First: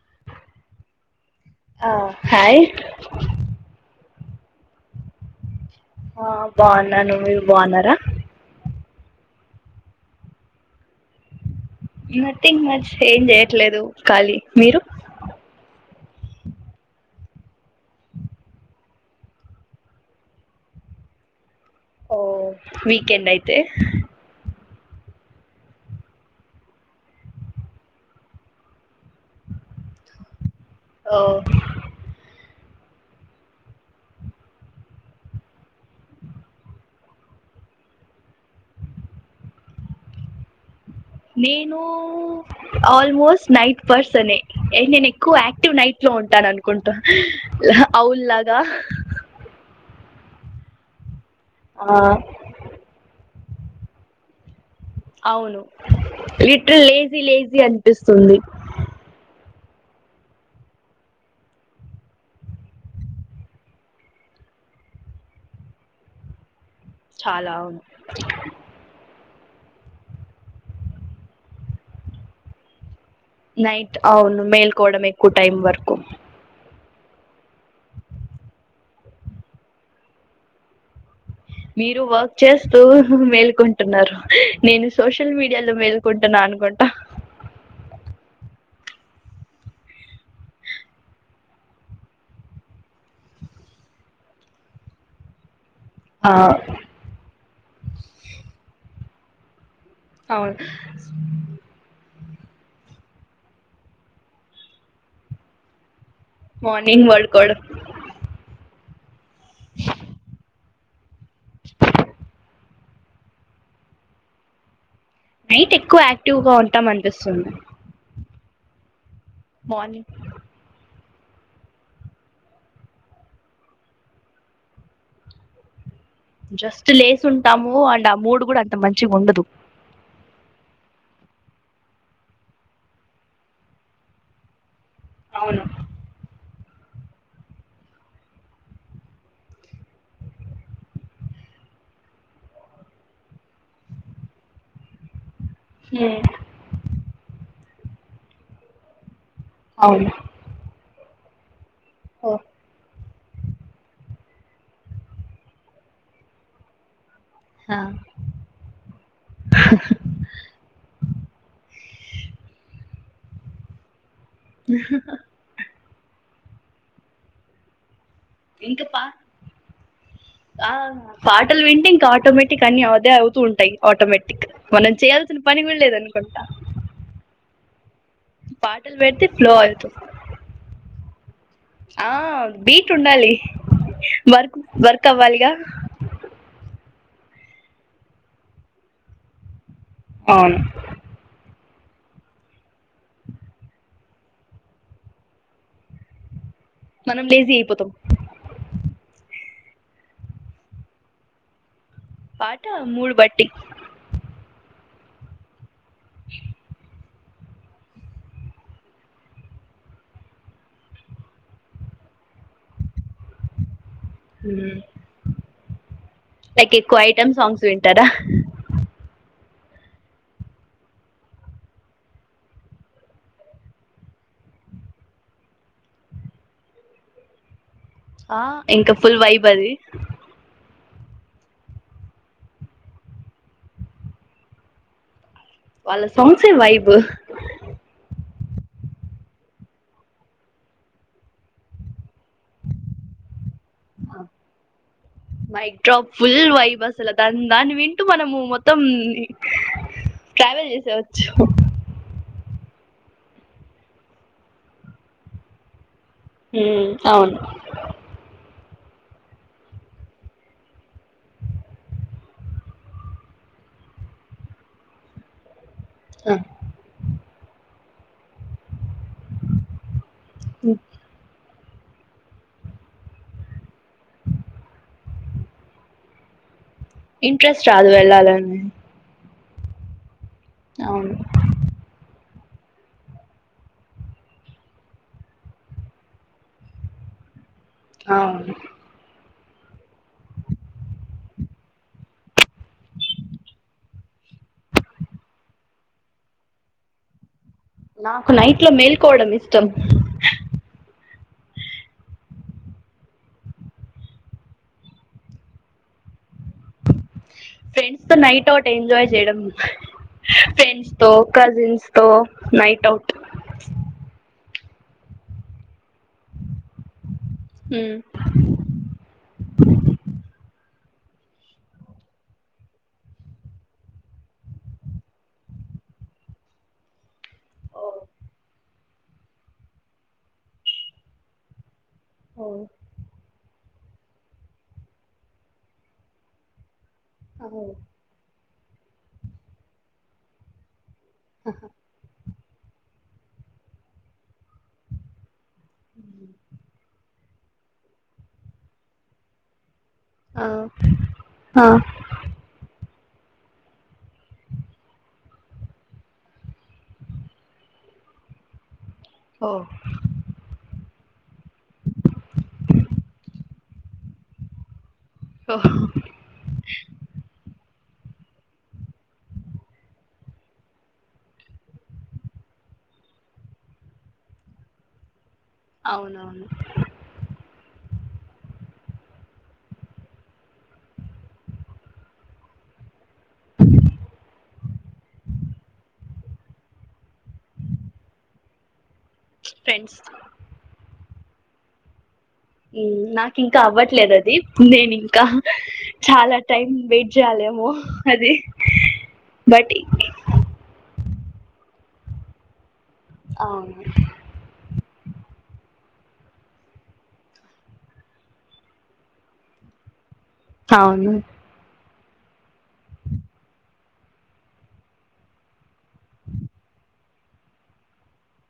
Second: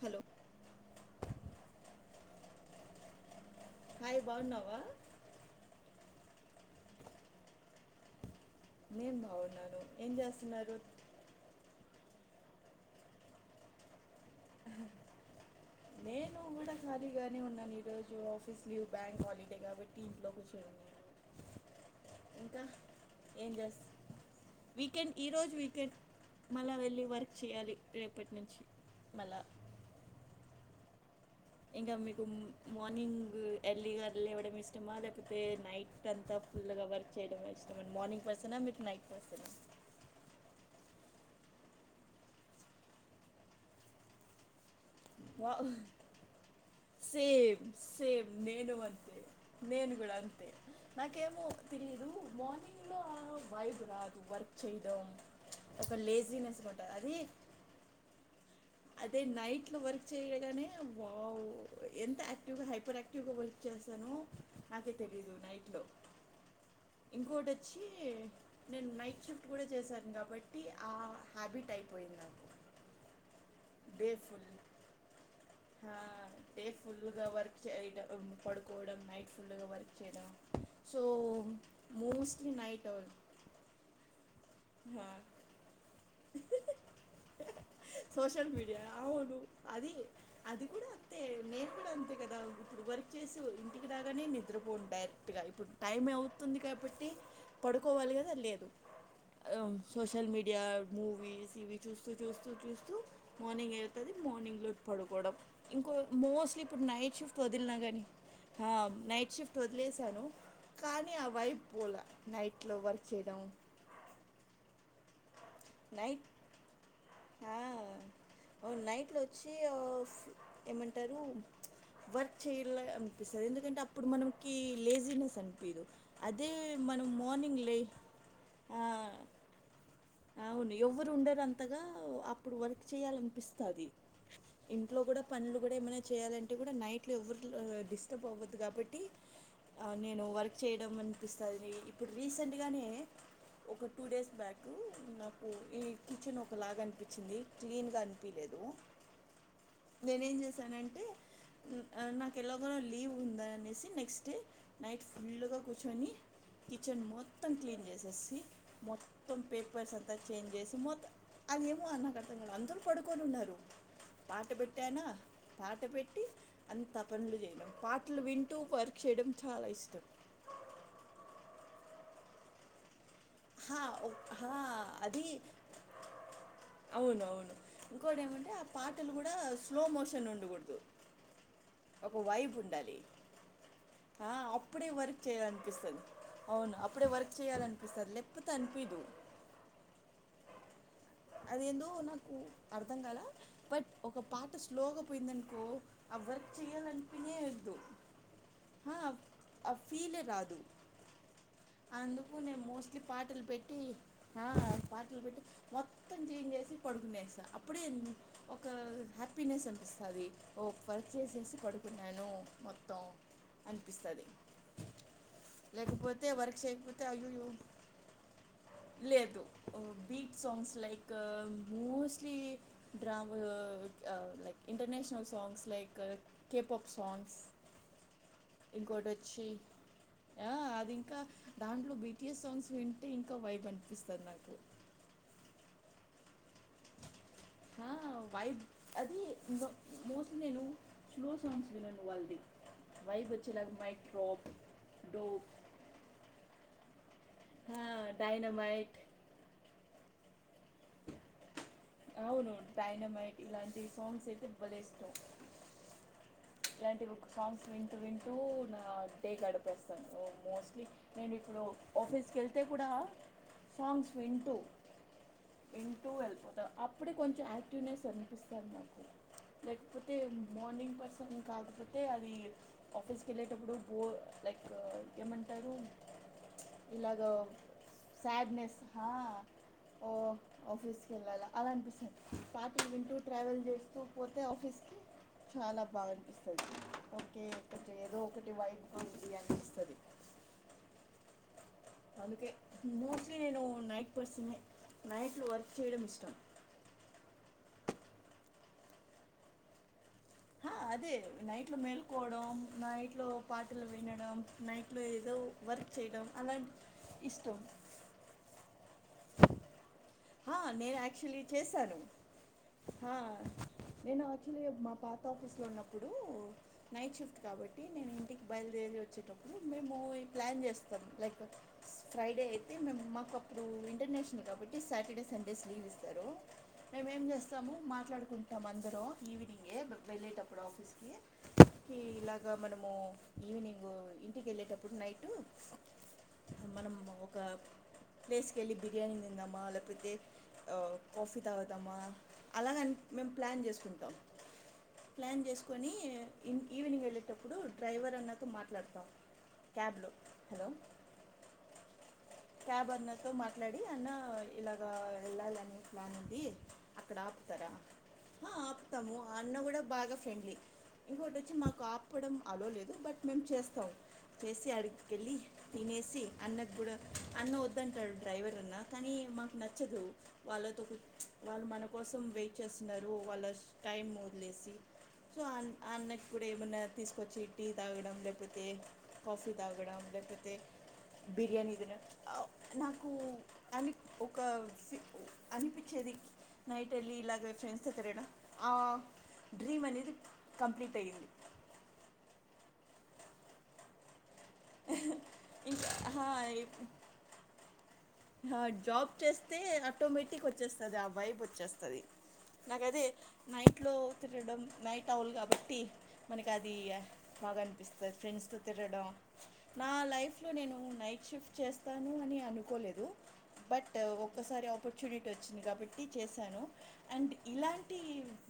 Hello ఆ hi hi బాగున్నావా ఆ బాగున్నాను మీరు బాగున్నారా నేం బాగున్నాను ఏం చేస్తున్నారు నథింగ్ మచ్ ఏం చేయట్లేదు ఖాళీ మీరు నేను ఖళీగానే ఉన్నాను, ఈ రోజు ఆఫీస్ లీవ్ బ్యాంక్ హాలిడేగాబట్టి ఇంట్లో కూచ ఉన్నాను, [unintelligible] ఓ ఇంకా వీకెండ్ ఏం అయితే చేస్తా వీకెండ్ ఈరోజు వీకెండ్ మళ వెళ్ళి వర్క్ చేయాలి రేపటి నుంచి, మళ్ల ఓ ఇంకా మీకు మార్నింగ్ ఎర్లీగా లేవడం ఇష్టమా లేకపోతే నైట్ అంతా, ఫుల్ గా వర్క్ చేయడం ఇష్టండి మార్నింగ్ పర్సన్, మీరు నైట్ పర్సన్, నేను ఆల్మోస్ట్ నైట్ పర్సన్ నేను ఎక్కువ వా యాక్టివ్ నైట్ లో ఉంటాను, అనుకుంటా సేమ్ సేమ్ అవుల్లాగా నేను అంతే నేను కూడా అంతే నాకేమో ఆ తెలీయదు మార్నింగ్లో ఆ వైబ్ రాదు వర్క్, చేయడం అవును ఒక లేజీనెస్గా లిటర్ల్ ఉంటుంది అది లేజీ లేజీ అనిపిస్తుంది. అదే నైట్ లో వర్క్ చేయగానే వావ్ ఎంత యాక్టివ్ గా హైపర్ యాక్టివ్ గా వర్క్ చే చేస్తాను నాకే తెలీదు నైట్ లో ఇంకోటి చాలా అవును వచ్చి నేను నైట్ చిప్ కూడా చేశాను కాబట్టి ఆ హ్యాబిట్ అయిపోయింది నాకు నైట్ డే అవును ఫుల్ మేల్కోవడం ఎక్కువ టైం వరకు ఆ డే ఫుల్గా వర్క్ చేయడం పడుకోవడం నైట్ ఫుల్గా వర్క్ చేయడం సో మీరు వర్క్ మోస్ట్లీ చేస్తూ నైట్ అవర్ మేల్కుంటున్నారు. నేను సోషల్ మీడియాలో మేల్కుొంటున్నా అనుకుంటా, సోషల్ మీడియా అవును అది, అది కూడా అంతే నేను కూడా అంతే కదా గు వర్క్ చేసి ఇంటికి రాగానే నిద్రపోండి డైరెక్ట్ గా ఇప్పుడు టైం ఆ అవుతుంది కాబట్టి పడుకోవాలి కదా లేదు సోషల్ అవును మీడియా మూవీస్ ఇవి చూసుకు చూస్తూ చూస్తూ మార్నింగ్ అయితది మార్నింగ్ లో పడుకోవడం ఇంకో మోస్ట్లీ ఇప్పుడు మార్నింగ్ నైట్ షిఫ్ట్ పడుకోవడం వదిలినా గానీ నైట్ షిఫ్ట్ వదిలేసాను, కానీ న వైపు పోలే నైట్ లో వర్క్ చేయడం, నైట్ ఎక్కువ యాక్టివ్ గా ఉంటాం అనిపిస్తుంది. ఒ నైట్ లో మార్నింగ్ ఉంటరు. వర్క్ చేయలా అనిపిస్తది ఎందుకంటే అప్పుడు మనకి లేజీినెస్ అనిపియదు, అదే జస్ట్ మనం లేసి మార్నింగ్ ఉంటాము లే అండ్ ఆ మూడ్ కూడా అంత ఆ మంచి ఉండదు. అవును ఎవ్వరు ఉండరు అంతగా అప్పుడు వర్క్ చేయాలనిపిస్తది. ఇంట్లో కూడా పనులు అవును కూడా ఏమైనా చేయాలంటే, కూడా నైట్లో ఎవరు డిస్టర్బ్ అవ్వద్దు కాబట్టి, ఆ నేను వర్క్ చేయడం అనిపిస్తది ఇప్పుడు రీసెంట్గానే, ఒక టూడేస్ బ్యాక్ కు ఈ హ్మ్. కిచెన్ ఒకలాగా అనిపించింది క్లీన్గా అనిపిలేదు. అవును నేను ఎం చేసానంటే, హ ఓ నాకు ఎలాగోలా లీవ్ ఉందనేసి నెక్స్ట్ డే నైట్ ఫుల్గా కూర్చొని కిచెన్ మొత్తం హా. క్లీన్ చేసేసి మొత్ మొత్తం పేపర్స్ అంతా చేంజ్జేసి మొత్తం అది ఏమో నాకార్ధంకాలే అందరూ పడుకొనినున్నారు. పాట పెట్టానా పాట పెట్టి అంత పనులు చేయడం పాట ఇంకా పా ఆ పాటలు వింటే ఇన్ ఆటోమేటిక్ అని అదే అవ్ తుంటాయ్ హా ఒక్- ఆటోమేటిక్గా హా, మనం అది చేయాల్సిన పని గుడా లేదనుకుంటా, ఇంకొటేమంటే ఆ పాటలు పాటల్ పెడితే గూడా ఫ్లో స్లో మోషన్ ఉండగూడదు. హ బిటుండాలి. ఆ అప్పుడే వర్క్ చేయాలనిపిస్తది అవును అప్పుడే వర్ చెయాలనిపిస్తది లేక్పోతే అనిపిదు అవును అదేందో నాకు అర్థంకల బట్ ఒక పాట స్లోగా పోయిందనుకో ఆవర్ మనం చేయలనిపినే లేజీ యదు అయిపోతాం హ ఆ ఫిలే రాదు అందుకు పాట నేను మోస్ట్లీ మూడు పాటలు బట్టి పెట్టి ఆ పాటల్ పెట్టి మొత్ తం క్లీన్ జేసీ పడుకునేస్ అప్పుడే ఒక హ్యాపీనెస్ అనిపిస్తాది ఓ వర్క్ జేసేసి పడుకున్నాను మొత్తం అం ఉ లేకపోతే వర్క్ చేయకపోతే అయ్యాయో సాంగ్స్ వింటారా లేదు ఓ బీట్సాంగ్స్ లైక్ మోస్ట్లి డ్రా వ్ ఆ వ్ like international songs like K-pop songs ఆ ఇంకా ఇంకోటి ఫుల్ వైబ్ వచ్చి అది ఆ, అది ఇంకా దాంట్లో బీటిఎస్ సాంగ్స్ వింటే ఇంకా వైబ్ అనిపిస్తది నాకు వాళ్ళ సాంగ్సే వైబు వైబ్ అది మో మోస్ట్లీ నేను స్లో సాంగ్స్ వినాను వాళ్ది వైబు [unintelligible] ఫుల్ వై అసల్ దాన్ దాన్ని వింటూ మనము మొత్తం డైనమైట్ ట్రావెల్ జేసేవచ్చు అవును డైనమెట్లాంటి సాంగ్స్ అయితే బలే ఇష్టమ్ ఉమ్ ఇలాంటివి ఒక అవును సాంగ్స్ వింటు వింటూ ఆ అట్టే గడపేస్తాను మోస్ట్లీ నేను ఇప్పుడు ఆఫీస్కి వెళ్తే కుడా సాంగ్స్ వింటు వింటూ వెళ్పోత అప్పుడే కొంచెం యాక్టివ్నెస్ అనిపిస్తది నాకు లైక్ మార్నింగ్ బస్ కాకపోతే అది ఆఫీస్కి వెళ్ళేటప్పుడు బోర్ లైక్ ఏమంటారు ఇలాగ ఇంట్రెస్ట్ రాదు వెళ్ళాలని సడ్నెస్ హ ఓ ఆఫీస్కి అవును వెళ్ళాల అలా అనిపిస్త పాటల్ వింటూ ట్రావెల్ జేస్తూపోతే ఆఫీస్ చాల బాగనిపిస్తది ఒకే ఒకటి ఏదో ఒకటి అవును వైబ్ ది అనిపిస్తది అందుకే మోస్ట్లీ నేను నైట్ పర్సన్ని నైట్లో వర్క్ చేయడం ఇష్టం నాకు నైట్ లో మేల్కోవడం ఇష్టం హా, అదే నైట్ లో మేల్కోవడం నైట్ లో పాటలు వినడం నైట్ లో ఏదో వర్క్ [unintelligible] చేటాం అల ఫ్రెండ్స్ తో నైట్ అవుట్ ఎంజాయ్ చేడం హా ఫ్రెండ్స్ నేను తో యాక్చువల్లీ కజిన్స్ చేశాను తో నైట్ ఆవుట్ యాక్చువలీ మా పాత ఆఫీస్లో ఉన్నప్పుడు నైట్ షిఫ్ కాబట్టి ఉమ్ నేను ఇంటికి బయలుదేరి వచ్చేటప్పుడు మేము ఈ ప్లాన్ చేస్ లైక్ ఫ్రైడే అయితే మే మాకు అప్పుడు ఇంటర్నేషనల్ కాబట్టి సాట డే సండేస్ లీవ్ ఇస్తారు మేమేం చేస్తాము ఓ మాట్లాడుకుంటాం అందరు ఈవినింగే వెళ్ళేటప్పుడు ఆఫీస్కి ఇలాగ మనము ఈవినింగు ఇంటికి వెళ్ళేటప్పుడు నైటు మనం అ ఒక ఓ ప్లేస్కి వెళ్ళి బిర్యానీ తిందామా లేకపోతే కాఫీ తాగుతామా అలాగని మేము ప్లాన్ చేసుకుంటాం ప్లాన్ చేసుకొని ఈవినింగ్ వెళ్ళేటప్పుడు డ్రైవర్ అన్నతో మాట్లాడతాం క్యాబ్లో ఆ హలో ఆ క్యాబ్ అన్నతో మాట్లాడి అన్న ఇలాగా వెళ్ళాలి అనేసి ప్లాన్ ఉంది అక్కడ ఆపుతారా ఆ ఆపుత తము ఆ ఓ అన్న కూడా బాగా ఫ్రెండ్లీ ఇంకోటి వచ్చి మాకు ఆపడం అలో లేదు బట్ మేము చేస్తాం చేసి అడిగి కెళ్ళి ఓ తినేసి అన్నకు కూడా అన్న వద్దంటాడు డ్రైవర్ అన్న కానీ మా నచ్చదు వాళ్ళతో మన కోసం వెయిట్ చేస్తున్నారు వాళ్ళ టైం వదిలే సి సో ఆ అన్నకు కూడా అవునవును ఏమున్నది తీసుకొచ్చి టీ తాగడం లే పోతే కాఫీ తాగడం లేక పోతే బిర్యానీ తినడం నాకు అని నాకు ఒక ఒక అనిపించేది నైట్ వెళ్ళి ఇలాగ ఫ్రెండ్స్ తో తిరగడం డ్రీమ్ ఫ్రెండ్స్ అనేది కంప్లీట్ అయ్యింది నాకు ఇంకా అవ్వట్లేదు అది నేను ఇంకా ఇంకా చాలా టైం వెయిట్ చేయాలేమో అది ఆ జాబ్ చేస్తే బట్ ఆటోమేటిక్ వచ్చేస్తది వైబ్ వచ్చేస్తది నాకైతే అవును నైట్లో తినడం నైట్ టౌలు కాబట్టి మనకి అది బాగా అనిపిస్తుంది ఫ్రెండ్స్తో తిరడం నా లైఫ్ లో నేను అవును నైట్ షిఫ్ట్ చేస్తా చేస్తాను అని అనుకోలేదు బట్ ఒక్కసారి ఆపర్చునిటీ వచ్చింది కాబట్టి ట్టి చేశాను అండ్ ఇలాంటి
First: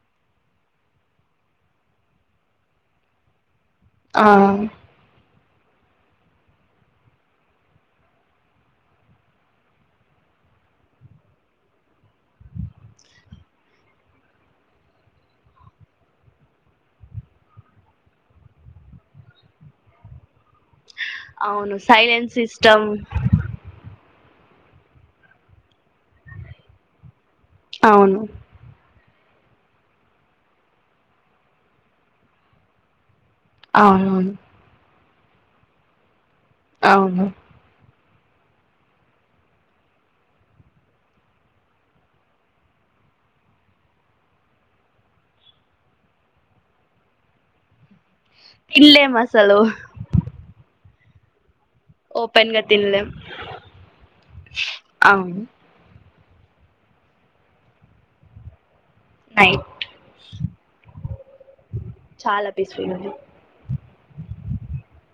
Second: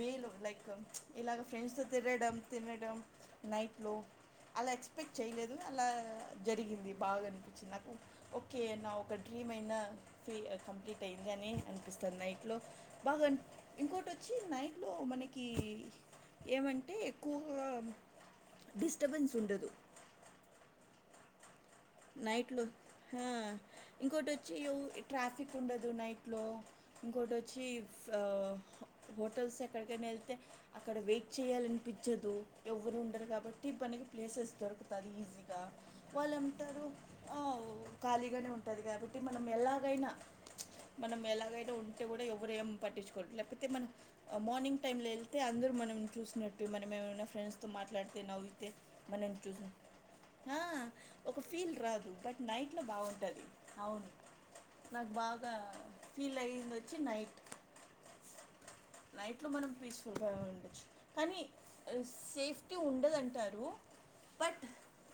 వేలో లైక్ ఇలాగ ఫ్రెండ్స్తో తిరగడం తినడం నైట్లో ఆ అలా ఎక్స్పెక్ట్ చేయలేదు అలా జరిగింది బాగానిపించింది నాకు ఓకే నా ఒక డ్రీమ్ అయినా ఫ కంప్లీట్ అయింది అని అనిపిస్తుంది నైట్లో బాగా ఇంకోటి వచ్చి నైట్లో మనకి ఏమంటే ఎక్కువగా డిస్టబెన్స్ ఉండదు అవును సైలెంట్ నైట్లో సిస్టమ్ ఆ ఇంకోటి వచ్చి ట్రాఫిక్ ఉండదు నైట్లో ఇంకోటి వచ్చి అవును హోటల్స్ ఎక్కడికైనా వెళ్తే అక్కడ వెయిట్ చెయాలనిపించదు ఎవరు ఉండరు కాబ బట్టి మనకి అవునవును ప్లేసెస్ దొరుకుతాది ఈజీగా వాళ్ళం అవును ఖాళీగానే ఉంటది కాబట్టి మనం ఎలాగైనా మనం ఎలాగైనా ఉంటే కూడా ఎవ్వరేం పట్టించుకోరుు లేకపోతే మనం మార్నింగ్ టైమ్ లో వెళ్తే అందరు మనం చూసినట్టు మనం ఏమన్న ఫ్రెడ్స్ తో మాట్లాడు నవ్వితే తినలేం అసలు బలెగుంటది ఆ.... ఒక ఫీల్ రాదు బట్ ఓపెన్ గా నైట్లో తినలేం బాగుంటుంది అవును నాకు అవును బాగా ఫీల్ అయ్యంది వచ్చి నైట్ నైట్ లో మనం పీస్ఫుల్గా ఉండొచ్చు కానీ చాలా సేఫ్టీ పీస్ఫుల్ ఉంది ఉండదంటారు బట్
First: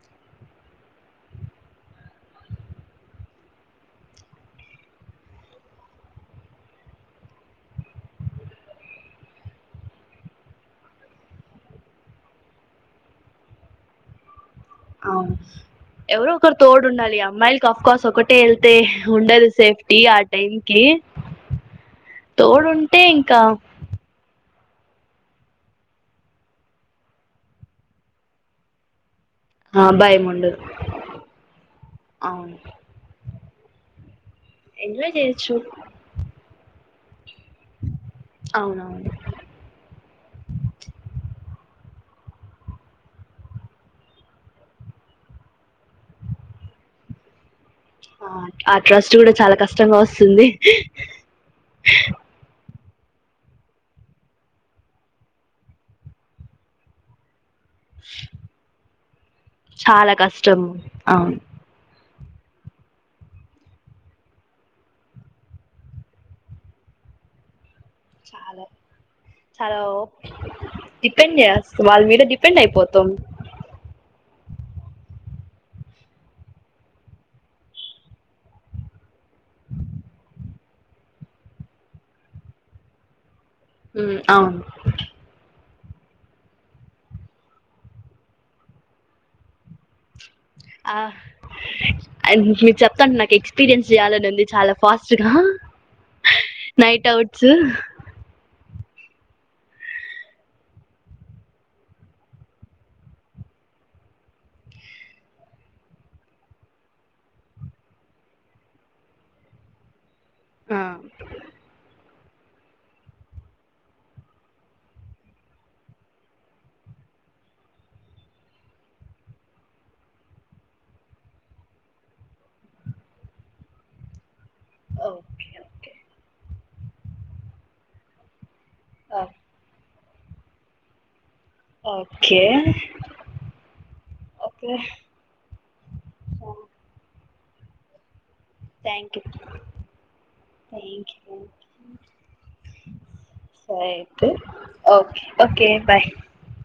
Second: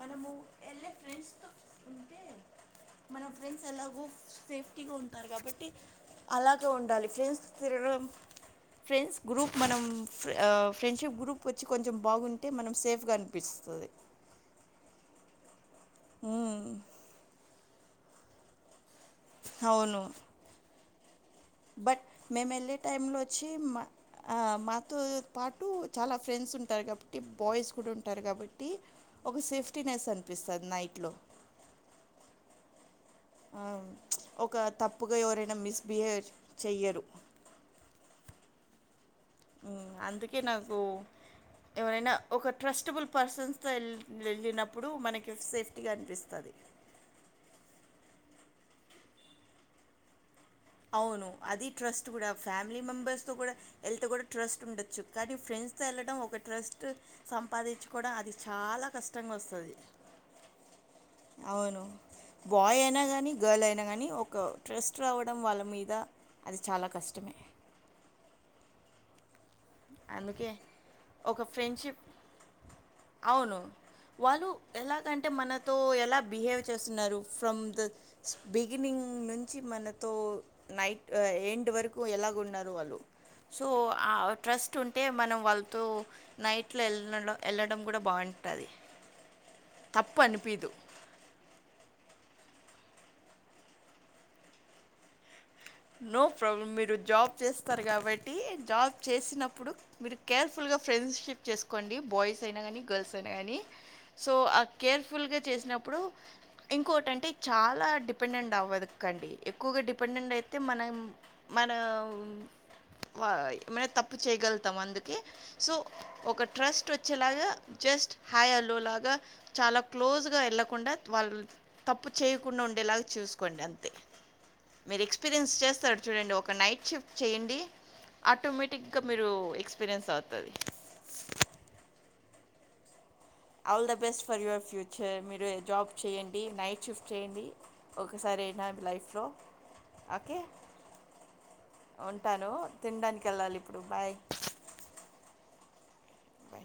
మనము వెళ్ళే ఫ్రెండ్స్తో ఉంటే మన ఫ్రెండ్స్ ఎలాగో సేఫ్టీగా ఉంటారు కాబట్టి అలాగ ఉండాలి ఫ్రెండ్స్ త రూం ఫ్రెండ్స్ గ్రూప్ మనం ఫ్రెండ్షిప్ గ్రూప్ వచ్చి కొంచెం బాగుంటే మనం సేఫ్ గా అనిపిస్తుంది స్తది అవును ఎవరో ఒకరు తోడుండాలి అమ్మాయిలకి అఫ్ కోర్స్ ఒకటే వెళ్తే ఉండదు సేఫ్టీ అవును ఆ టైం కి బట్ మేము వెళ్ళే తోడుంటే టైంలో ఇంకా వచ్చి మాతో పాటు చాలా ఫ్రెండ్స్ ఉంటారు కాబట్టి బాయ్స్ కూడా ఉంటారు కాబట్టి ఒక ఆ, సేఫ్టీనెస్ భయం ఉండదు అనిపిస్తది నైట్ లో అవును ఒక ఎంజాయ్ తప్పుగా ఎవరైనా చేయొచ్చు మిస్బిహేవ్ చెయ్యరు అవునవును అందుకే నాకు ఎవరైనా ఒక ట్రస్టబుల్ పర్సన్స్ తో ఎల్లి ఎళ్లినప్పుడు మనకి సేఫ్టీగా అనిపిస్తది. ఆ ఆ ట్రస్ట్ కూడా చాలా కష్టంగా వస్తుంది. అవును అది ట్రస్ట్ కూడా ఫ్యామిలీ మెంబెర్స్ తో కూడా ఎల్తే కూడా ట్రస్ట్ ఉండొచ్చు, కానీ ఫ్రెండ్స్ తో ఎళ్లడం ఒక ట్రస్ట్ సం పాదించుకోడం అది చాలా కష్టంగా వస్తది. చాలా కష్టం అవును బాయ్ అయినా గానీ గర్ల్ అయినా గానీ ఒక ట్రస్ట్ రావట్ తటం వాళ్ల మీద అది చాలా కష్టమే. [unintelligible] హలో అందుకే డిపెండ్ ఒక చెయ ఫ్రెండ్షిప్ వాళ్ల మీద డిపెండ్ అయిపోతం. వాల్లు ఎలాగంటే మనతో ఎలా బిహేవ్ చేస్తున్నారు ఫ్రమ్ ద బిగినింగ్ నుం నుంచి మనతో నైట్ ఎండ్ వరకు ఎలాగ ఉన్నారు వాళ్లు, సో ఉమ్ అవును ట్టుంటే మనం వ వాలతో నైట్ లో ఎల్లడ ఎళ్లడం కూడా బావుంటంది. ఆహ్ అండ్ మీరు చెప్తాంటె నాకు ఎక్స్పీరియన్స్ చేయాలని ఉంది చాలా ఫాస్ట్ గా. నో ప్రాబ్లం మీరు నైట్ జాబ్ అవుట్స్ చేస్తారు కాబట్టీ, జాబ్ చేసినప్పుడు మీరు కేర్ఫుల్ గా ఫ్రెండ్షిప్ చేసుకోండి బాయ్స్ అయినా గానీ గర్ల్స్ అయినా గానీ. సో ఆ కేర్ఫుల్ గా చేసినప్పుడు ఇంకోటంటే చాలా డిపెండెంట్ అవ్వడ కండి ఎక్కువగా డిపెండెంట్ అయితే ఆ మనం మన ఏమైనా తప్పు చేయగలుతాం అందుకే సో ఒక ట్రస్ట్ వచ్చేలాగా జస్ హాయ్ హలో లాగా చాలా క్లోజ్ గా ఎళ్లకుండా వాళ్ళు తప్పు చేయకుండా ఉండేలాగ చూస్కోండి అంతే. మీరు ఓకే ఎక్స్పీరియన్స్ ఓకే చేస్తారు చూడండి ఒక నైట్ షిఫ్ట్ చేయండి అటోమేట్ టిగ్గా మీరు ఎక్స్పీరియన్స్ అవుతారు. Okay all the best for your okay future మీరు జాబ్ చేయండి నైట్ షిఫ్ట్ చేయండి ఓ కసారి అయినా లైఫ్ థ్యాంక్ యూ లో ఓకే. థ్యాంక్ యూ ఉంటాను తినడానికెళ్లాలి ఇప్పుడు సరే బాయ్. అయితే ఓకే ఓకే బాయ్ బాయ్.